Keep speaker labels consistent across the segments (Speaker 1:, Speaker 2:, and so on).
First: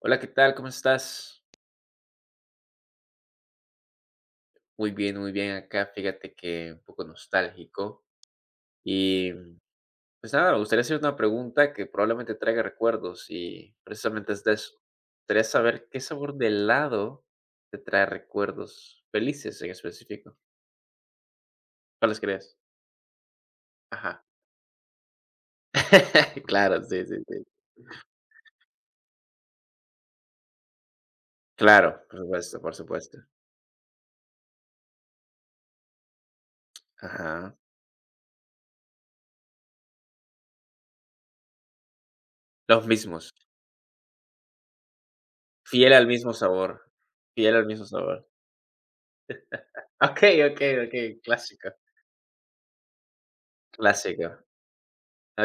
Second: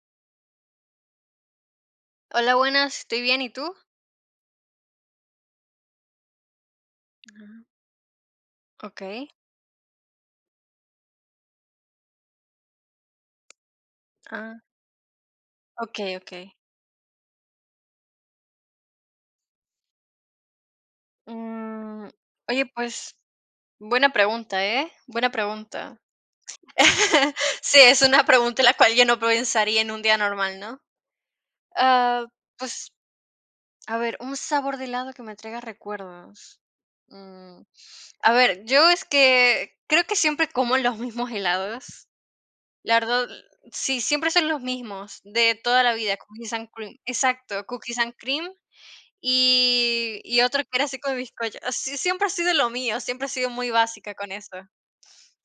Speaker 1: Hola, ¿qué tal? ¿Cómo estás?
Speaker 2: Hola, buenas, estoy bien, ¿y tú?
Speaker 1: Muy bien acá. Fíjate que un poco
Speaker 2: Ajá.
Speaker 1: nostálgico.
Speaker 2: Okey.
Speaker 1: Y pues nada, me gustaría hacer una pregunta que probablemente traiga recuerdos y precisamente es de
Speaker 2: Ah,
Speaker 1: eso. Me gustaría saber qué
Speaker 2: okey,
Speaker 1: sabor de
Speaker 2: okey.
Speaker 1: helado te trae recuerdos felices en específico.
Speaker 2: Mm,
Speaker 1: ¿Cuáles crees?
Speaker 2: oye, pues, buena
Speaker 1: Ajá.
Speaker 2: pregunta, ¿eh? Buena pregunta.
Speaker 1: Claro, sí, sí, sí.
Speaker 2: Sí, es una pregunta la cual yo no pensaría en un día normal, ¿no?
Speaker 1: Claro, por
Speaker 2: Ah,
Speaker 1: supuesto, por
Speaker 2: pues,
Speaker 1: supuesto.
Speaker 2: a ver, un sabor de helado que me traiga recuerdos.
Speaker 1: Ajá.
Speaker 2: Mm, a ver, yo es que creo que siempre como los mismos helados.
Speaker 1: Los
Speaker 2: La verdad,
Speaker 1: mismos.
Speaker 2: sí, siempre son los mismos de toda
Speaker 1: Fiel
Speaker 2: la
Speaker 1: al
Speaker 2: vida,
Speaker 1: mismo
Speaker 2: cookies and
Speaker 1: sabor.
Speaker 2: cream.
Speaker 1: Fiel al
Speaker 2: Exacto,
Speaker 1: mismo
Speaker 2: cookies and
Speaker 1: sabor.
Speaker 2: cream.
Speaker 1: Ok,
Speaker 2: Y
Speaker 1: ok,
Speaker 2: otro que era
Speaker 1: ok.
Speaker 2: así con bizcocho.
Speaker 1: Clásico.
Speaker 2: Sí, siempre ha sido lo mío, siempre he sido muy básica
Speaker 1: Clásico.
Speaker 2: con eso.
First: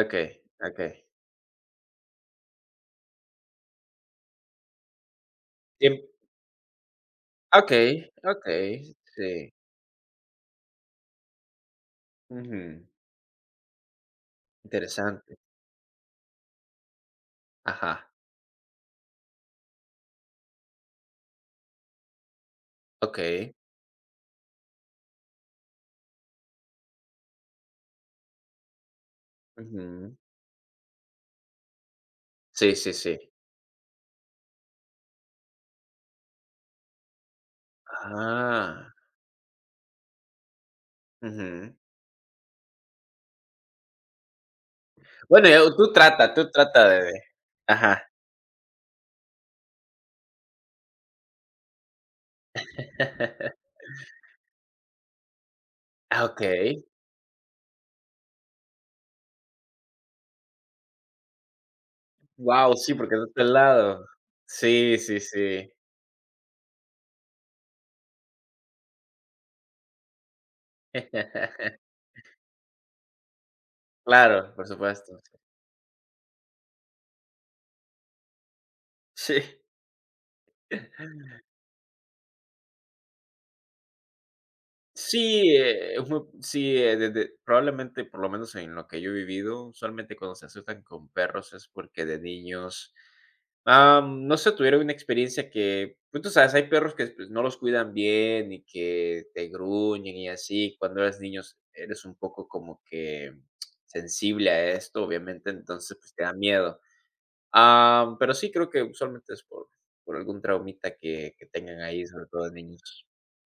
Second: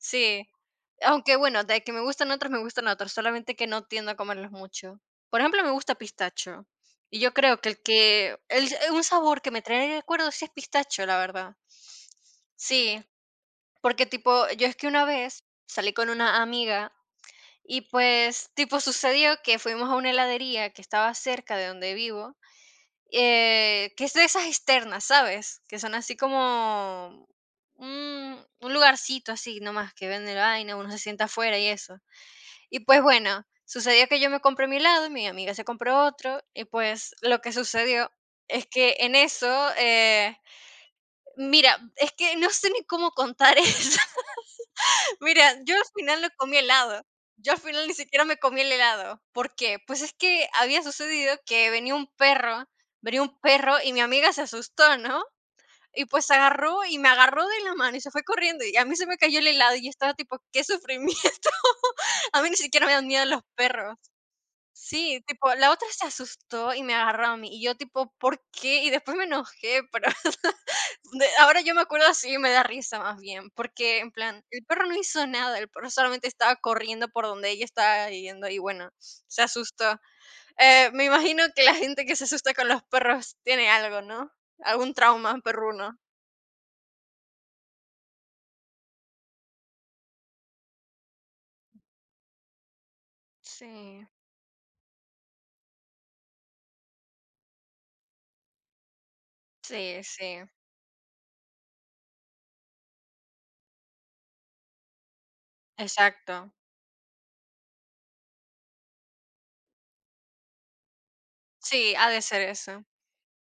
Speaker 1: Okey, okey.
Speaker 2: Aunque bueno, de que me gustan otros, solamente que no tiendo a comerlos mucho. Por ejemplo, me gusta
Speaker 1: Tiem
Speaker 2: pistacho, y yo creo
Speaker 1: Okey,
Speaker 2: que
Speaker 1: okey,
Speaker 2: el un
Speaker 1: sí.
Speaker 2: sabor que me trae recuerdos sí es pistacho, la verdad.
Speaker 1: Ujú.
Speaker 2: Sí, porque tipo, yo es que una
Speaker 1: Interesante.
Speaker 2: vez salí con una amiga y,
Speaker 1: Ajá,
Speaker 2: pues, tipo, sucedió que fuimos a una heladería que estaba cerca de donde vivo
Speaker 1: okey.
Speaker 2: que es de esas externas, ¿sabes? Que son así como un lugarcito así nomás que
Speaker 1: Ujú.
Speaker 2: venden vaina, uno se sienta afuera y eso.
Speaker 1: Sí,
Speaker 2: Y
Speaker 1: sí,
Speaker 2: pues
Speaker 1: sí.
Speaker 2: bueno, sucedió que yo me compré mi lado, mi amiga se compró otro, y pues lo que sucedió es
Speaker 1: Ah,
Speaker 2: que en eso,
Speaker 1: ujú.
Speaker 2: mira, es que no sé ni cómo contar eso.
Speaker 1: Bueno,
Speaker 2: Mira,
Speaker 1: ya
Speaker 2: yo al
Speaker 1: tú
Speaker 2: final no
Speaker 1: trata, tú
Speaker 2: comí
Speaker 1: trata
Speaker 2: helado.
Speaker 1: de
Speaker 2: Yo al final ni
Speaker 1: ajá.
Speaker 2: siquiera me comí el helado. ¿Por qué? Pues es que había sucedido que venía un perro y mi amiga se asustó, ¿no? Y
Speaker 1: Ah,
Speaker 2: pues
Speaker 1: okey.
Speaker 2: agarró y me agarró de la mano y se fue corriendo y a mí se me cayó el helado y yo estaba tipo, qué sufrimiento. A mí ni
Speaker 1: Guau,
Speaker 2: siquiera me
Speaker 1: sí,
Speaker 2: dan
Speaker 1: porque es
Speaker 2: miedo
Speaker 1: de
Speaker 2: los
Speaker 1: este
Speaker 2: perros.
Speaker 1: lado. Sí, sí,
Speaker 2: Sí, tipo,
Speaker 1: sí.
Speaker 2: la otra se asustó y me agarró a mí y yo tipo, ¿por qué? Y después me enojé, pero de ahora yo me acuerdo así y me da risa más bien, porque en plan,
Speaker 1: Claro,
Speaker 2: el
Speaker 1: por
Speaker 2: perro no
Speaker 1: supuesto.
Speaker 2: hizo nada, el perro solamente estaba corriendo por donde ella estaba yendo y bueno,
Speaker 1: Sí.
Speaker 2: se asustó. Me imagino que la gente que se asusta con los perros tiene algo, ¿no? Algún trauma
Speaker 1: Sí,
Speaker 2: perruno.
Speaker 1: es muy sí, desde probablemente, por lo menos en lo que yo he vivido, usualmente cuando se asustan con perros es porque de niños. Ah,
Speaker 2: Sí,
Speaker 1: no sé, tuvieron una experiencia que, pues, tú sabes, hay perros que, pues, no los cuidan bien y que te
Speaker 2: sí,
Speaker 1: gruñen y
Speaker 2: sí,
Speaker 1: así. Cuando eres niño eres un poco como que sensible a esto, obviamente, entonces, pues, te da
Speaker 2: exacto.
Speaker 1: miedo. Ah, pero sí creo que usualmente es por algún traumita que tengan
Speaker 2: Sí,
Speaker 1: ahí,
Speaker 2: ha de
Speaker 1: sobre
Speaker 2: ser
Speaker 1: todo de
Speaker 2: eso.
Speaker 1: niños.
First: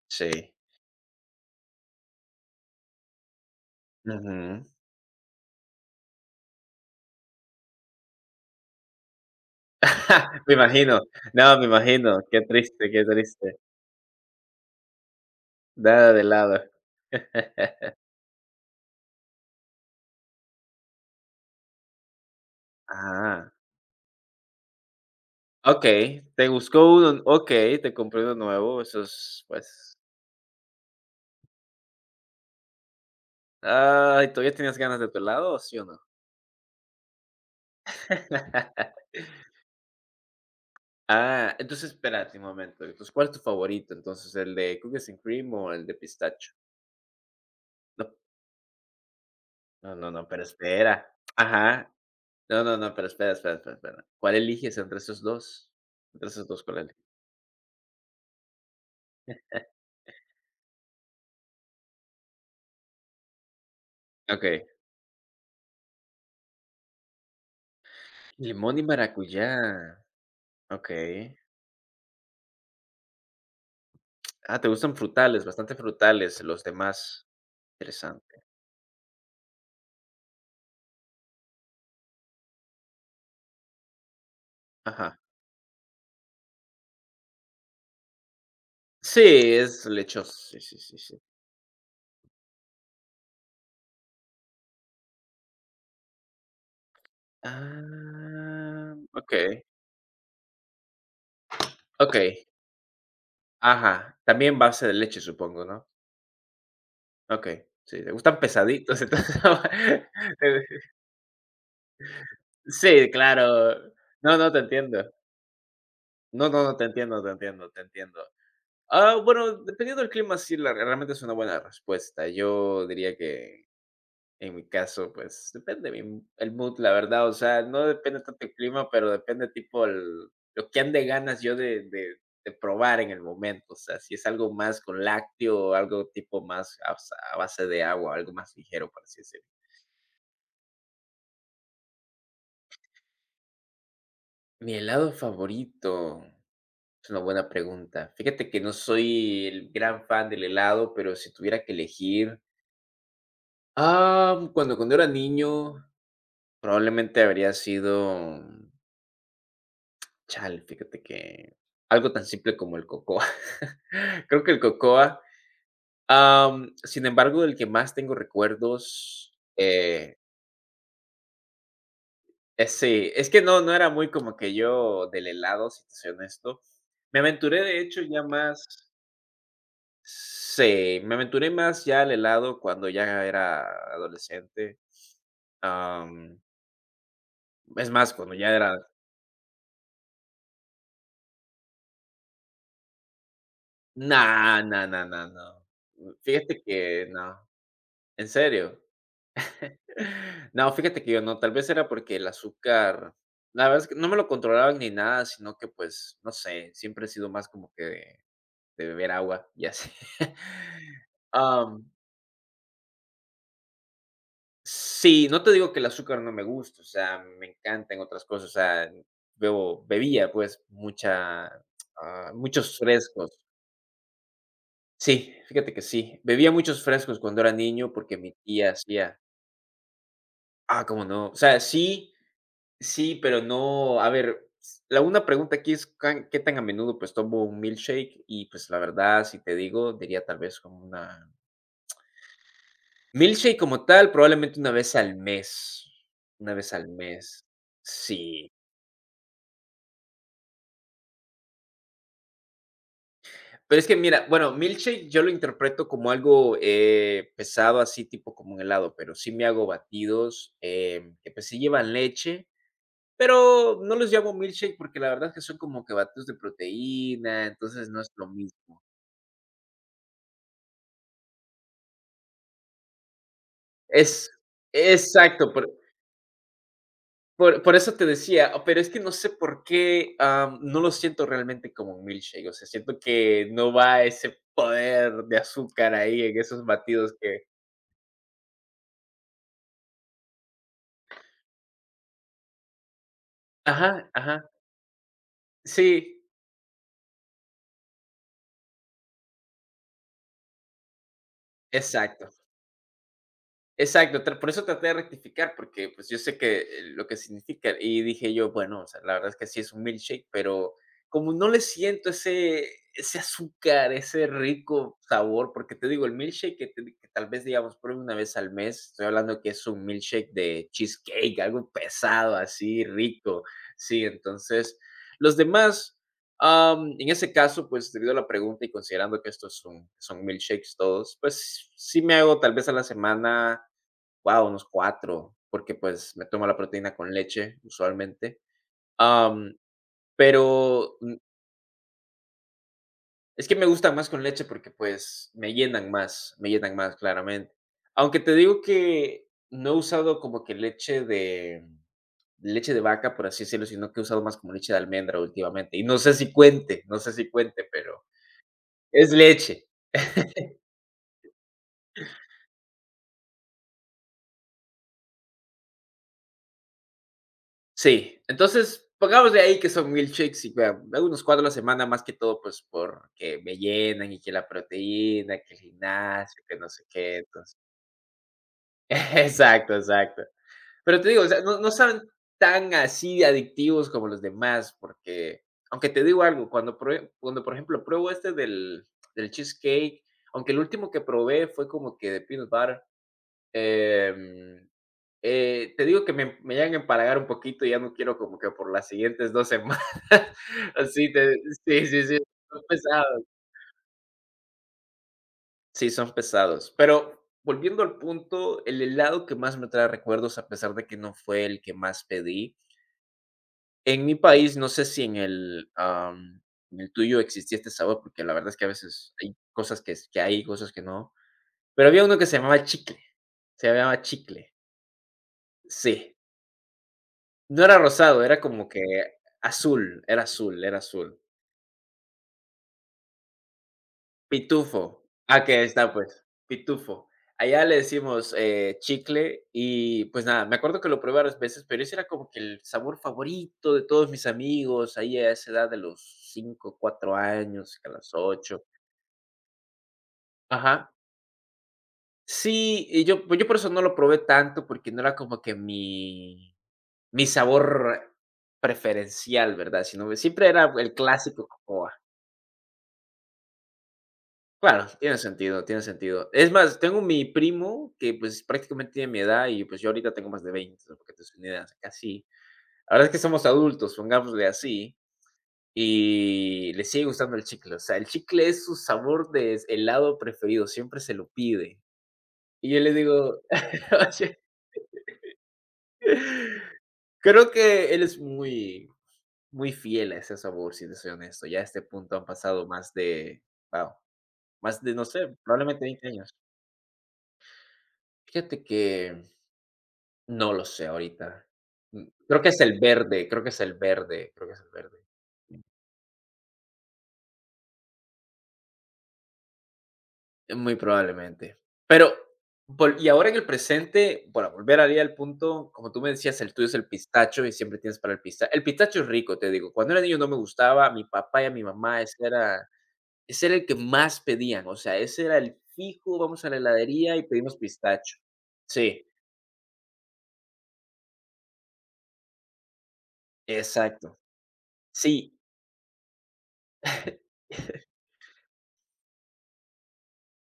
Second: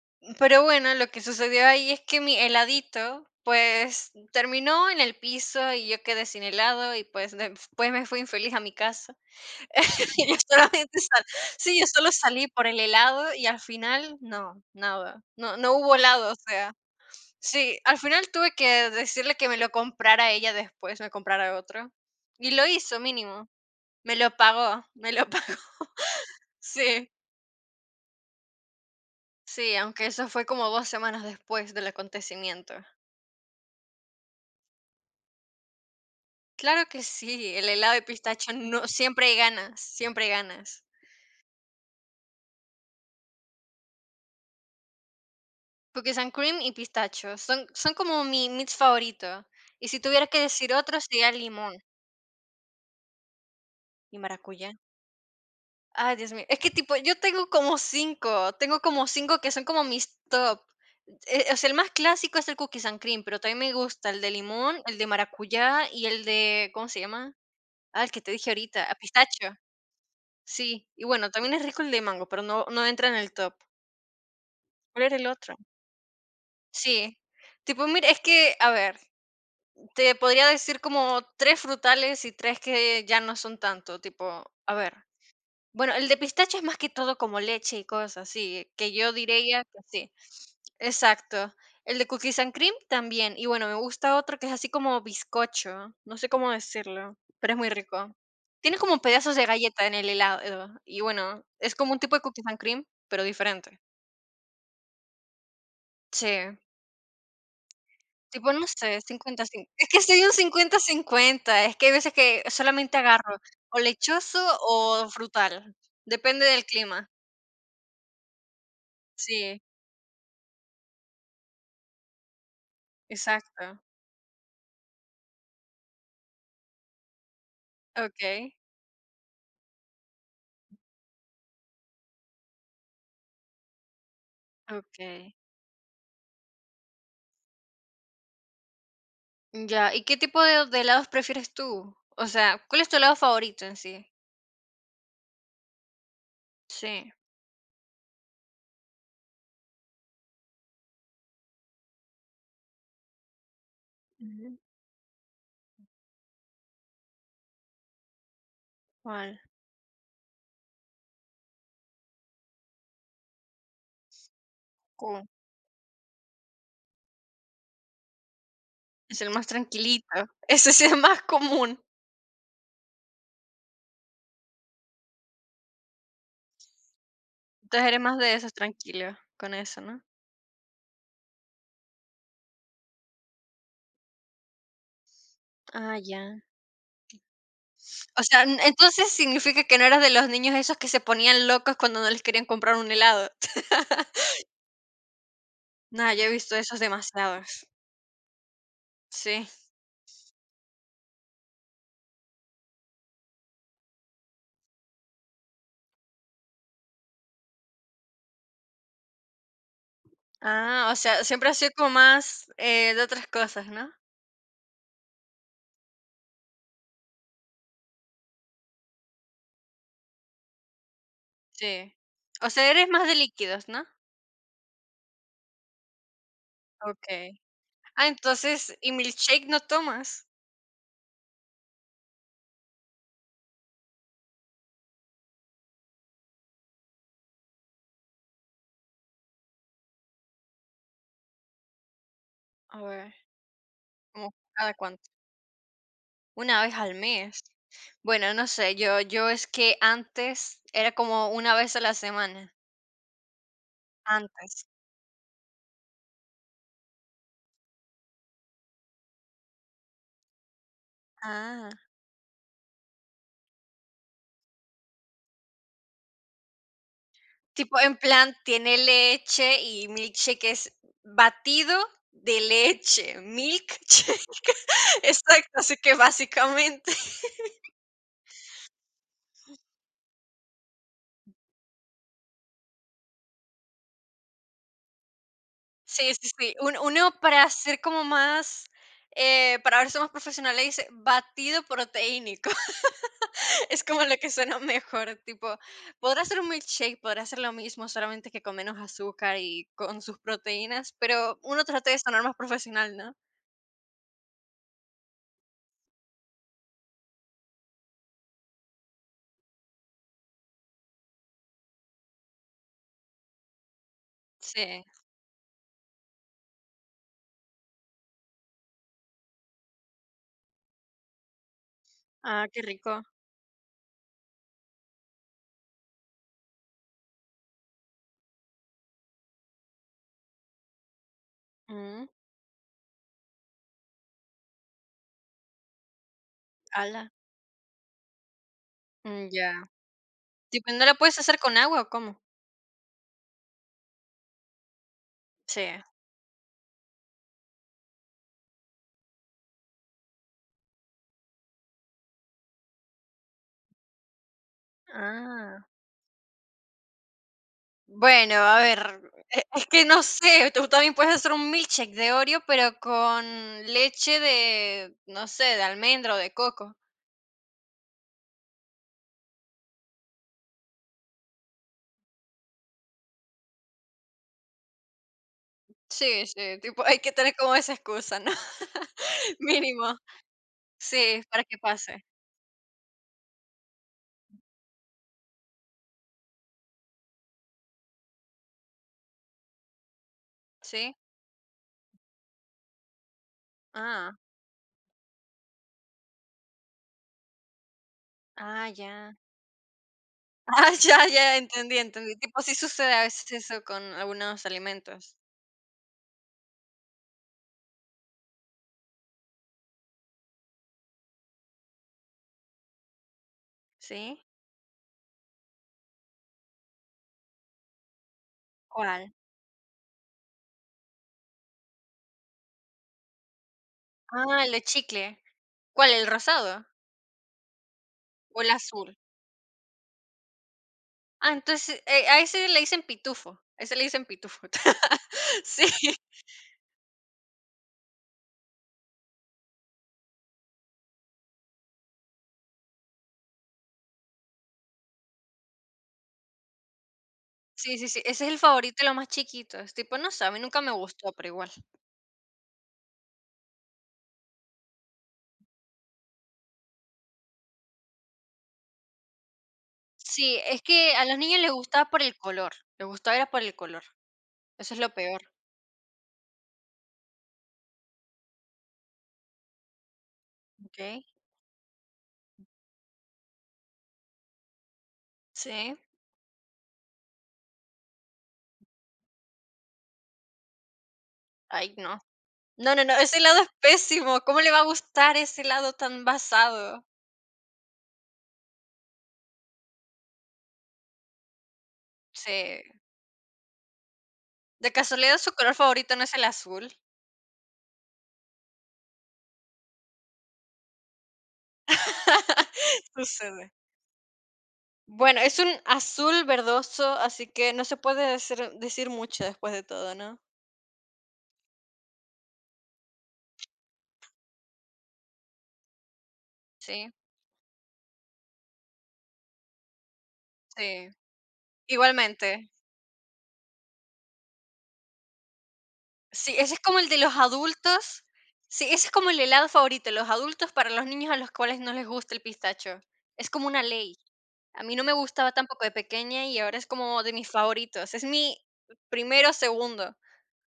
Speaker 1: Sí.
Speaker 2: Pero bueno, lo que sucedió ahí es que mi heladito, pues
Speaker 1: Ujú.
Speaker 2: terminó en el piso y yo quedé sin helado y pues después me fui infeliz a mi casa. Yo
Speaker 1: Me imagino.
Speaker 2: solamente sal
Speaker 1: No, me
Speaker 2: sí, yo solo
Speaker 1: imagino. Qué
Speaker 2: salí por el
Speaker 1: triste, qué
Speaker 2: helado y
Speaker 1: triste.
Speaker 2: al final no, nada, no hubo
Speaker 1: Nada de
Speaker 2: helado, o
Speaker 1: helado.
Speaker 2: sea, sí, al final tuve que decirle que me lo comprara ella después, me comprara otro. Y lo hizo mínimo,
Speaker 1: Ah,
Speaker 2: me lo pagó, me lo pagó.
Speaker 1: okey. Te buscó
Speaker 2: Sí,
Speaker 1: uno okey, te compró uno nuevo. Eso es,
Speaker 2: sí,
Speaker 1: pues
Speaker 2: aunque eso fue como 2 semanas después del acontecimiento.
Speaker 1: ay, ¿todavía tenías ganas de tu helado o sí o no?
Speaker 2: Claro que sí, el helado de pistacho no siempre hay ganas, siempre hay ganas.
Speaker 1: Ah, entonces espérate un momento. Entonces, ¿cuál es tu favorito? Entonces, ¿el de cookies and cream o el de
Speaker 2: Cookies and
Speaker 1: pistacho?
Speaker 2: cream y pistacho. Son
Speaker 1: No,
Speaker 2: como mi mis favoritos. Y
Speaker 1: no,
Speaker 2: si
Speaker 1: no, no,
Speaker 2: tuviera que
Speaker 1: pero
Speaker 2: decir otro,
Speaker 1: espera.
Speaker 2: sería limón
Speaker 1: Ajá. No, no, no, pero espera, espera, espera, espera.
Speaker 2: y
Speaker 1: ¿Cuál
Speaker 2: maracuyá.
Speaker 1: eliges entre esos 2?
Speaker 2: Ay,
Speaker 1: Entre
Speaker 2: Dios mío.
Speaker 1: esos
Speaker 2: Es
Speaker 1: dos,
Speaker 2: que
Speaker 1: ¿cuál
Speaker 2: tipo,
Speaker 1: eliges?
Speaker 2: yo tengo como 5 que son como mis top. O sea, el más clásico es el cookies and cream, pero también me gusta el de
Speaker 1: Okey.
Speaker 2: limón, el de maracuyá y el de, ¿cómo se llama? Ah, el que te dije
Speaker 1: Limón y
Speaker 2: ahorita, ah, pistacho.
Speaker 1: maracuyá,
Speaker 2: Sí, y bueno,
Speaker 1: okey.
Speaker 2: también es rico el de mango, pero no entra en el top.
Speaker 1: Ah, te gustan
Speaker 2: ¿Cuál era el
Speaker 1: frutales,
Speaker 2: otro?
Speaker 1: bastante frutales los
Speaker 2: Sí.
Speaker 1: demás.
Speaker 2: Tipo, mira, es
Speaker 1: Interesante.
Speaker 2: que, a ver, te podría decir como 3 frutales y 3 que ya no son tanto, tipo, a ver,
Speaker 1: Ajá.
Speaker 2: bueno, el de pistacho es más que todo como leche y cosas así, que yo
Speaker 1: Sí,
Speaker 2: diría que
Speaker 1: es
Speaker 2: sí.
Speaker 1: lechoso. Sí, sí, sí, sí.
Speaker 2: Exacto. El de cookies and cream también. Y bueno, me gusta otro que es así como bizcocho, no sé cómo decirlo, pero es muy rico. Tiene
Speaker 1: Ah,
Speaker 2: como pedazos de
Speaker 1: okey,
Speaker 2: galleta en el helado y bueno, es como un tipo de
Speaker 1: okey.
Speaker 2: cookies and cream, pero diferente.
Speaker 1: Ajá. También base de leche, supongo, ¿no?
Speaker 2: Sí.
Speaker 1: Okey. Sí, te gustan
Speaker 2: Tipo, no sé,
Speaker 1: pesaditos, entonces.
Speaker 2: 50/50. Es que soy un 50 50. Es que hay veces que solamente
Speaker 1: Sí,
Speaker 2: agarro
Speaker 1: claro.
Speaker 2: o
Speaker 1: No,
Speaker 2: lechoso
Speaker 1: no, te
Speaker 2: o
Speaker 1: entiendo.
Speaker 2: frutal, depende
Speaker 1: No, no,
Speaker 2: del
Speaker 1: no, te
Speaker 2: clima.
Speaker 1: entiendo, te entiendo, te entiendo. Ah, bueno,
Speaker 2: Sí,
Speaker 1: dependiendo del clima, sí, la realmente es una buena respuesta. Yo diría que
Speaker 2: exacto.
Speaker 1: en mi caso, pues depende mi el mood, la verdad. O sea, no depende tanto el
Speaker 2: Okey,
Speaker 1: clima, pero depende tipo el lo que ande ganas yo de probar en el momento. O sea, si es algo más con
Speaker 2: okey.
Speaker 1: lácteo o algo tipo más a base de agua, algo más ligero, por así decirlo.
Speaker 2: Ya, ¿y qué tipo de helados prefieres tú? O sea, ¿cuál es tu helado favorito en sí?
Speaker 1: Mi helado favorito, es
Speaker 2: Sí.
Speaker 1: una buena pregunta. Fíjate que no soy el gran fan del helado, pero si tuviera que elegir, ah,
Speaker 2: Ujú.
Speaker 1: cuando era niño, probablemente habría sido
Speaker 2: ¿Cuál?
Speaker 1: Chale. Fíjate que algo tan simple como el cocoa. Creo que el
Speaker 2: Cu
Speaker 1: cocoa, sin embargo, del que más tengo
Speaker 2: es el
Speaker 1: recuerdos,
Speaker 2: más tranquilito. Ese sí es más común.
Speaker 1: es sí, es que no, no era muy como que yo del helado, si te soy honesto. Me aventuré, de
Speaker 2: Entonces eres
Speaker 1: hecho,
Speaker 2: más
Speaker 1: ya
Speaker 2: de esos
Speaker 1: más,
Speaker 2: tranquilos con eso, ¿no?
Speaker 1: sí, me aventuré más ya al helado cuando ya era adolescente.
Speaker 2: Ah,
Speaker 1: Am,
Speaker 2: ya.
Speaker 1: es más,
Speaker 2: O
Speaker 1: cuando
Speaker 2: sea,
Speaker 1: ya
Speaker 2: n
Speaker 1: era
Speaker 2: entonces significa que no eras de los niños esos que se ponían locos cuando no les querían comprar un helado.
Speaker 1: no, no, no, no, no.
Speaker 2: No, yo he visto
Speaker 1: Fíjate
Speaker 2: esos
Speaker 1: que no,
Speaker 2: demasiados.
Speaker 1: en serio.
Speaker 2: Sí.
Speaker 1: No, fíjate que yo no, tal vez era porque el azúcar, la verdad es que no me lo controlaban ni nada, sino que pues, no sé, siempre he sido más como que de beber agua y así.
Speaker 2: Ah, o sea, siempre has sido como
Speaker 1: Am,
Speaker 2: más, de otras cosas, ¿no?
Speaker 1: sí, no te digo que el azúcar no me gusta. O sea, me encantan otras cosas. O sea, bebo, bebía pues mucha,
Speaker 2: Sí. O sea,
Speaker 1: muchos
Speaker 2: eres más de
Speaker 1: frescos.
Speaker 2: líquidos, ¿no?
Speaker 1: Sí, fíjate que sí, bebía muchos frescos
Speaker 2: Okey.
Speaker 1: cuando era niño
Speaker 2: Ah,
Speaker 1: porque mi tía
Speaker 2: entonces, ¿y
Speaker 1: hacía,
Speaker 2: milkshake no tomas?
Speaker 1: ah, cómo no. O sea, sí, sí, pero no, a ver, s la una pregunta aquí es can qué tan a menudo, pues, tomo un milkshake. Y, pues, la verdad, si te digo, diría tal vez como una
Speaker 2: A ver,
Speaker 1: milkshake como tal,
Speaker 2: ¿cómo
Speaker 1: probablemente una
Speaker 2: cada
Speaker 1: vez
Speaker 2: cuánto?
Speaker 1: al mes, una
Speaker 2: ¿Una
Speaker 1: vez
Speaker 2: vez
Speaker 1: al
Speaker 2: al mes?
Speaker 1: mes.
Speaker 2: Bueno, no
Speaker 1: Sí,
Speaker 2: sé, yo es que antes era como una vez a la semana.
Speaker 1: pero es que mira, bueno,
Speaker 2: Antes.
Speaker 1: milkshake yo lo interpreto como algo, pesado, así tipo como un helado, pero sí me hago batidos, que, pues, sí
Speaker 2: Ah.
Speaker 1: llevan leche, pero no los llamo milkshake porque la verdad es que son como que batidos de proteína,
Speaker 2: Tipo,
Speaker 1: entonces
Speaker 2: en
Speaker 1: no es lo
Speaker 2: plan, tiene
Speaker 1: mismo.
Speaker 2: leche y milkshake es batido de leche, milkshake,
Speaker 1: Es
Speaker 2: exacto,
Speaker 1: Exacto, por
Speaker 2: así que básicamente
Speaker 1: por por eso te decía, pero es que no sé por qué, no lo siento realmente como un milkshake. O sea, siento que no va ese poder de azúcar
Speaker 2: sí,
Speaker 1: ahí
Speaker 2: sí,
Speaker 1: en
Speaker 2: sí,
Speaker 1: esos
Speaker 2: uno
Speaker 1: batidos que
Speaker 2: para ser como más, para verse más profesional le dice batido proteínico, es como
Speaker 1: ajá,
Speaker 2: lo que
Speaker 1: ajá.
Speaker 2: suena mejor, tipo,
Speaker 1: Sí,
Speaker 2: podrá ser un milkshake, podrá ser lo mismo, solamente que con menos azúcar y con sus proteínas, pero uno trata de sonar
Speaker 1: exacto.
Speaker 2: más profesional, ¿no?
Speaker 1: Exacto, por eso traté de rectificar, porque pues yo sé que lo que significa, y dije yo, bueno, o sea, la verdad es que sí es un milkshake, pero como no le siento ese, azúcar, ese
Speaker 2: Sí.
Speaker 1: rico sabor, porque te digo, el milkshake que que tal vez, digamos, pruebe una vez al mes, estoy hablando que es un milkshake de cheesecake, algo pesado,
Speaker 2: Ah, qué
Speaker 1: así,
Speaker 2: rico.
Speaker 1: rico, sí, entonces, los demás... en ese caso, pues debido a la pregunta y considerando que estos son milkshakes todos, pues sí
Speaker 2: Mm,
Speaker 1: me hago tal vez a la semana. Wow, unos 4, porque, pues, me tomo la proteína
Speaker 2: ¡hala!
Speaker 1: con leche, usualmente.
Speaker 2: Mm,
Speaker 1: Am,
Speaker 2: ya. Tipo, ¿no la
Speaker 1: pero,
Speaker 2: puedes hacer con agua o cómo?
Speaker 1: es que me gustan más con leche porque, pues,
Speaker 2: Sí.
Speaker 1: me llenan más, claramente. Aunque te digo que no he usado como que leche de vaca, por así decirlo, sino que he usado más como leche de almendra
Speaker 2: Ah,
Speaker 1: últimamente, y no sé si cuente, no sé si cuente, pero
Speaker 2: bueno, a ver,
Speaker 1: es
Speaker 2: es
Speaker 1: leche.
Speaker 2: que no sé, tú también puedes hacer un milkshake de Oreo, pero con leche de, no sé, de almendra o de coco.
Speaker 1: Sí, entonces pongamos de ahí que son milkshakes y vea, hago unos cuatro a la semana, más que todo, pues, porque me llenan y que la proteína, que el
Speaker 2: Sí,
Speaker 1: gimnasio, que
Speaker 2: sí,
Speaker 1: no sé
Speaker 2: tipo, hay que
Speaker 1: qué,
Speaker 2: tener
Speaker 1: entonces
Speaker 2: como esa excusa, ¿no?
Speaker 1: exacto,
Speaker 2: Mínimo.
Speaker 1: exacto. Pero te
Speaker 2: Sí,
Speaker 1: digo, o sea,
Speaker 2: para que
Speaker 1: no saben
Speaker 2: pase,
Speaker 1: tan así de adictivos como los demás, porque aunque te digo algo, cuando prue cuando, por ejemplo, pruebo este del cheesecake, aunque el último
Speaker 2: ¿sí?
Speaker 1: que probé fue como que de peanut butter,
Speaker 2: Ah,
Speaker 1: em te digo que me llegan a empalagar un poquito, y ya no quiero como que por las
Speaker 2: ya.
Speaker 1: siguientes 2 semanas.
Speaker 2: Ah, ya,
Speaker 1: Así te
Speaker 2: ya, entendí,
Speaker 1: sí, sí,
Speaker 2: entendí.
Speaker 1: sí,
Speaker 2: Tipo, sí
Speaker 1: son
Speaker 2: sucede a
Speaker 1: pesados.
Speaker 2: veces eso con algunos alimentos,
Speaker 1: Sí, son pesados. Pero volviendo al punto, el helado que más me trae recuerdos, a pesar de que no fue el que más pedí. En mi
Speaker 2: ¿sí?
Speaker 1: país, no sé si en el, en el tuyo existía este sabor, porque la verdad es que a veces
Speaker 2: ¿Cuál?
Speaker 1: hay cosas que es que hay, cosas que no. Pero había uno que se llamaba chicle, se llamaba
Speaker 2: Ah, el
Speaker 1: chicle.
Speaker 2: de chicle. ¿Cuál, el
Speaker 1: Sí.
Speaker 2: rosado
Speaker 1: No era rosado, era
Speaker 2: o el
Speaker 1: como que
Speaker 2: azul?
Speaker 1: azul, era azul, era azul.
Speaker 2: Ah, entonces, a ese le dicen pitufo, a ese le dicen pitufo.
Speaker 1: Pitufo. Ah, que
Speaker 2: Sí,
Speaker 1: está, pues, pitufo. Allá le decimos, chicle y, pues, nada, me acuerdo que lo probé varias veces, pero ese era como que el sabor favorito de todos mis amigos, ahí a esa edad de los 5, 4
Speaker 2: sí,
Speaker 1: años,
Speaker 2: sí,
Speaker 1: que a
Speaker 2: sí,
Speaker 1: las
Speaker 2: ese es el
Speaker 1: 8.
Speaker 2: favorito y lo más chiquito, es tipo, no sé, a mí nunca me
Speaker 1: Ajá.
Speaker 2: gustó, pero igual.
Speaker 1: Sí, y yo, pues, yo por eso no lo probé tanto, porque no era como que mi sabor preferencial, ¿verdad? Sino que
Speaker 2: Sí,
Speaker 1: siempre
Speaker 2: es
Speaker 1: era el
Speaker 2: que a los niños
Speaker 1: clásico,
Speaker 2: les
Speaker 1: como
Speaker 2: gustaba por el color, les gustaba era por el color, eso es
Speaker 1: bueno,
Speaker 2: lo
Speaker 1: tiene
Speaker 2: peor,
Speaker 1: sentido, tiene sentido. Es más, tengo mi primo que, pues, prácticamente tiene mi edad y, pues, yo ahorita tengo más de
Speaker 2: ¿ok?
Speaker 1: 20, para que te des una idea, o sea, casi la verdad es que somos adultos, pongámosle así,
Speaker 2: Sí,
Speaker 1: y le sigue gustando el chicle. O sea, el chicle es su sabor de helado preferido, siempre se lo
Speaker 2: ay,
Speaker 1: pide.
Speaker 2: no.
Speaker 1: Y
Speaker 2: No,
Speaker 1: yo
Speaker 2: no,
Speaker 1: le
Speaker 2: no, ese
Speaker 1: digo:
Speaker 2: helado es pésimo,
Speaker 1: "Oye,
Speaker 2: ¿cómo le va a gustar ese helado tan basado?
Speaker 1: creo que él es muy muy fiel a ese sabor", si te soy honesto. Ya a este punto han
Speaker 2: Sí,
Speaker 1: pasado más de, guau,
Speaker 2: de
Speaker 1: más de, no
Speaker 2: casualidad su
Speaker 1: sé,
Speaker 2: color
Speaker 1: probablemente
Speaker 2: favorito no
Speaker 1: 20
Speaker 2: es el
Speaker 1: años.
Speaker 2: azul.
Speaker 1: Fíjate que no lo sé ahorita. Creo que es el verde, creo que
Speaker 2: Sucede.
Speaker 1: es el verde, creo que es el verde.
Speaker 2: Bueno, es un azul verdoso, así que no se puede decir mucho después de todo, ¿no?
Speaker 1: Muy probablemente. Pero, vol y ahora en el presente, bueno, volver ahí al punto, como tú me decías, el tuyo es el
Speaker 2: Sí,
Speaker 1: pistacho y siempre tienes para el pistacho. El pistacho es rico, te digo. Cuando era niño no me gustaba,
Speaker 2: sí.
Speaker 1: a mi papá y a mi mamá, ese
Speaker 2: Igualmente.
Speaker 1: era ese era el que más pedían. O sea, ese era el fijo,
Speaker 2: Sí,
Speaker 1: vamos a
Speaker 2: ese
Speaker 1: la
Speaker 2: es como el de los
Speaker 1: heladería y pedimos
Speaker 2: adultos.
Speaker 1: pistacho.
Speaker 2: Sí, ese es
Speaker 1: Sí,
Speaker 2: como el helado favorito, los adultos para los niños a los cuales no les gusta el pistacho. Es como una ley.
Speaker 1: exacto.
Speaker 2: A mí no me
Speaker 1: Sí.
Speaker 2: gustaba tampoco de pequeña y ahora es como de mis favoritos. Es mi primero, segundo.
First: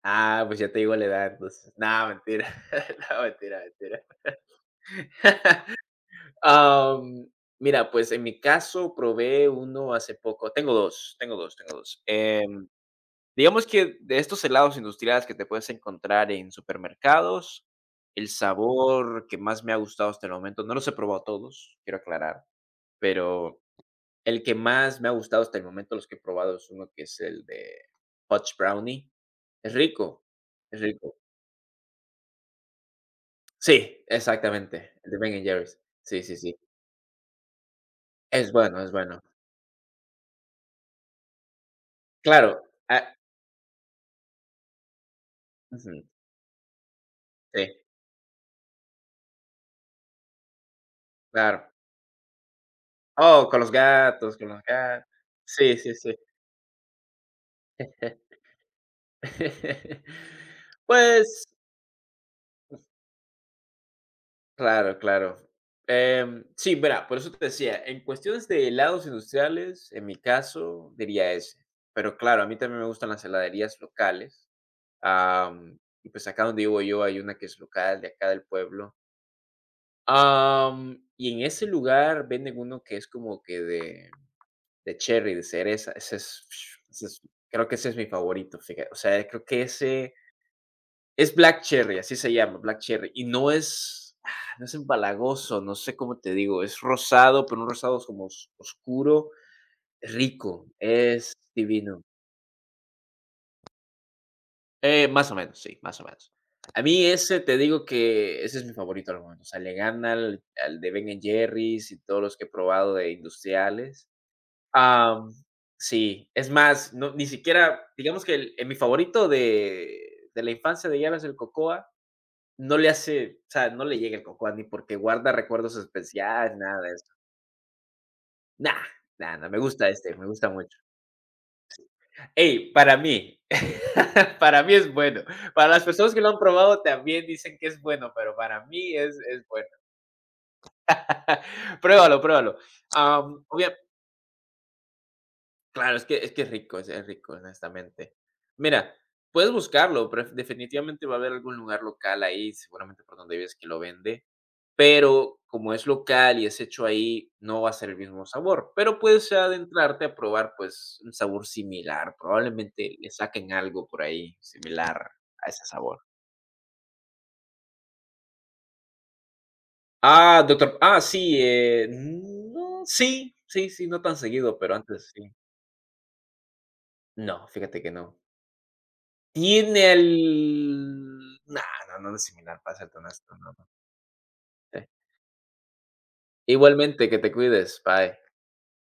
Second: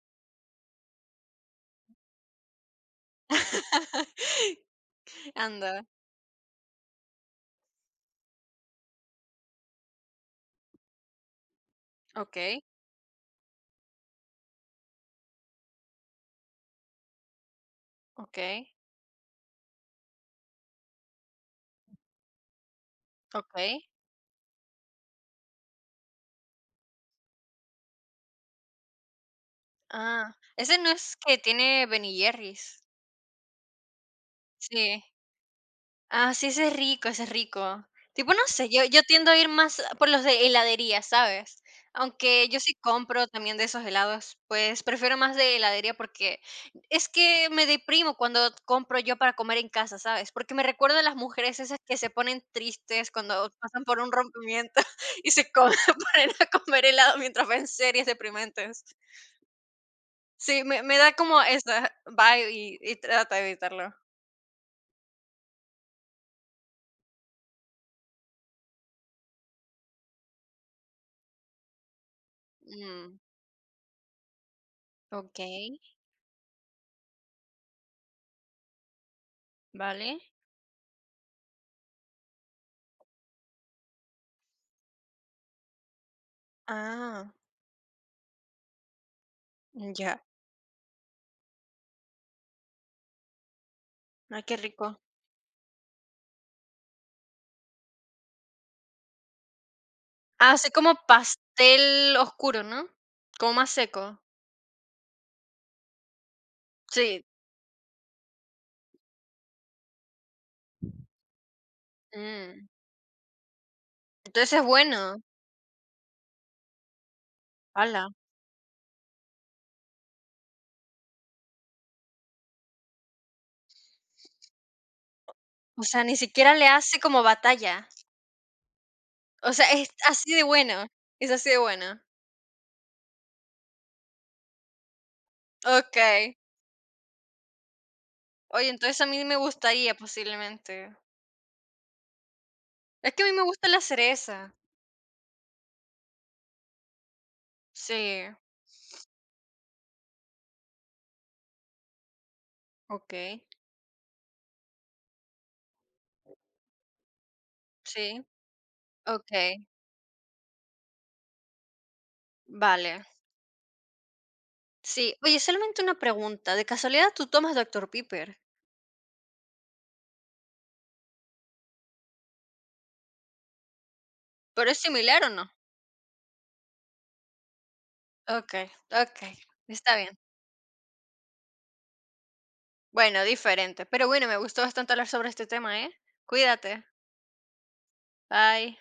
Speaker 1: Ah, pues ya te digo la edad, entonces. Nada, mentira. No, mentira, mentira.
Speaker 2: Anda.
Speaker 1: Am, mira, pues en mi caso probé uno hace poco. Tengo 2, tengo 2, tengo 2.
Speaker 2: Ok,
Speaker 1: Digamos que de estos helados industriales que te puedes encontrar en supermercados, el
Speaker 2: ok,
Speaker 1: sabor que más me ha gustado hasta el momento, no los he probado todos, quiero aclarar,
Speaker 2: ok.
Speaker 1: pero el que más me ha gustado hasta el momento, los que he probado, es uno que es el de Fudge Brownie. Es rico,
Speaker 2: Ah, ese
Speaker 1: es
Speaker 2: no
Speaker 1: rico.
Speaker 2: es que tiene Ben y Jerry's.
Speaker 1: Sí, exactamente,
Speaker 2: Sí.
Speaker 1: el de Ben& and Jerry's. Sí,
Speaker 2: Ah,
Speaker 1: sí,
Speaker 2: sí,
Speaker 1: sí.
Speaker 2: ese es rico, ese es rico. Tipo, no
Speaker 1: Es
Speaker 2: sé,
Speaker 1: bueno,
Speaker 2: yo,
Speaker 1: es
Speaker 2: yo
Speaker 1: bueno.
Speaker 2: tiendo a ir más por los de heladería, ¿sabes? Aunque
Speaker 1: Claro,
Speaker 2: yo sí
Speaker 1: ah,
Speaker 2: compro también de esos helados, pues prefiero más de heladería
Speaker 1: ujú,
Speaker 2: porque es que
Speaker 1: sí,
Speaker 2: me deprimo cuando compro yo para comer en casa, ¿sabes? Porque me recuerdo a las mujeres
Speaker 1: claro.
Speaker 2: esas que se ponen tristes
Speaker 1: Oh,
Speaker 2: cuando
Speaker 1: con los
Speaker 2: pasan por un
Speaker 1: gatos, con los
Speaker 2: rompimiento
Speaker 1: gatos.
Speaker 2: y se comen,
Speaker 1: Sí, sí, sí.
Speaker 2: ponen a comer helado mientras ven series deprimentes. Sí, me da como
Speaker 1: Pues,
Speaker 2: esa vibe y trata de evitarlo.
Speaker 1: claro, claro. Sí, mira, por eso te decía, en cuestiones de helados industriales, en mi caso, diría ese. Pero claro, a mí también me gustan
Speaker 2: Mm,
Speaker 1: las heladerías locales.
Speaker 2: ok,
Speaker 1: Am, y pues acá donde vivo yo hay una que es local, de acá del pueblo.
Speaker 2: vale.
Speaker 1: Y en ese lugar venden uno que es como que de, cherry, de cereza. Ese es-
Speaker 2: Ah,
Speaker 1: creo que ese es mi favorito, fíjate. O sea, creo que ese
Speaker 2: ya.
Speaker 1: es black cherry, así se llama, black cherry. Y no es,
Speaker 2: Ay, qué
Speaker 1: no es
Speaker 2: rico.
Speaker 1: empalagoso, no sé cómo te digo. Es rosado, pero un rosado como oscuro,
Speaker 2: Ah,
Speaker 1: rico.
Speaker 2: así como
Speaker 1: Es divino.
Speaker 2: pastel oscuro, ¿no? Como más seco.
Speaker 1: Más o menos, sí, más o menos. A mí
Speaker 2: Sí.
Speaker 1: ese te digo que ese es mi favorito al momento. O sea, le gana al, de Ben Jerry's y todos los que he
Speaker 2: Mm.
Speaker 1: probado de industriales.
Speaker 2: Entonces es bueno.
Speaker 1: Am, sí, es más, no, ni siquiera,
Speaker 2: Hala.
Speaker 1: digamos que en mi favorito de la infancia de Yaras el Cocoa, no le hace. O sea, no le llega el Cocoa ni porque guarda recuerdos
Speaker 2: O sea, ni siquiera
Speaker 1: especiales,
Speaker 2: le
Speaker 1: nada de
Speaker 2: hace
Speaker 1: eso.
Speaker 2: como batalla.
Speaker 1: Nah, nah, nah,
Speaker 2: O
Speaker 1: me
Speaker 2: sea, es
Speaker 1: gusta este, me
Speaker 2: así de
Speaker 1: gusta mucho.
Speaker 2: bueno. Es así de bueno.
Speaker 1: Ey, para mí, para mí es bueno. Para las personas que lo
Speaker 2: Okey.
Speaker 1: han probado también dicen que es bueno, pero para
Speaker 2: Oye,
Speaker 1: mí
Speaker 2: entonces a
Speaker 1: es,
Speaker 2: mí me
Speaker 1: es bueno.
Speaker 2: gustaría posiblemente.
Speaker 1: Pruébalo, pruébalo.
Speaker 2: Es que a mí
Speaker 1: Am,
Speaker 2: me gusta
Speaker 1: obvia-
Speaker 2: la cereza.
Speaker 1: Claro, es que es rico, es rico, honestamente.
Speaker 2: Sí.
Speaker 1: Mira, puedes buscarlo, pero definitivamente va a haber algún lugar local ahí, seguramente por donde
Speaker 2: Okey.
Speaker 1: vives que lo vende, pero como es local y es hecho ahí, no va a ser el
Speaker 2: Sí.
Speaker 1: mismo sabor, pero puedes
Speaker 2: Okey.
Speaker 1: adentrarte a probar, pues, un sabor similar,
Speaker 2: Vale.
Speaker 1: probablemente le saquen algo por ahí similar
Speaker 2: Sí. Oye,
Speaker 1: a ese
Speaker 2: solamente una
Speaker 1: sabor.
Speaker 2: pregunta, ¿de casualidad tú tomas Doctor Pepper?
Speaker 1: Ah, Doctor sí, no, sí, sí, sí, no tan seguido,
Speaker 2: ¿Pero
Speaker 1: pero
Speaker 2: es
Speaker 1: antes
Speaker 2: similar o
Speaker 1: sí.
Speaker 2: no?
Speaker 1: No, fíjate que no.
Speaker 2: Okey, okey,
Speaker 1: Y en
Speaker 2: está bien.
Speaker 1: el no, no, no es similar, para serte
Speaker 2: Bueno,
Speaker 1: honesto, no, no.
Speaker 2: diferente. Pero bueno, me gustó
Speaker 1: Sí.
Speaker 2: bastante hablar sobre este tema, ¿eh? Cuídate.
Speaker 1: Igualmente, que te cuides, bye.
Speaker 2: Bye.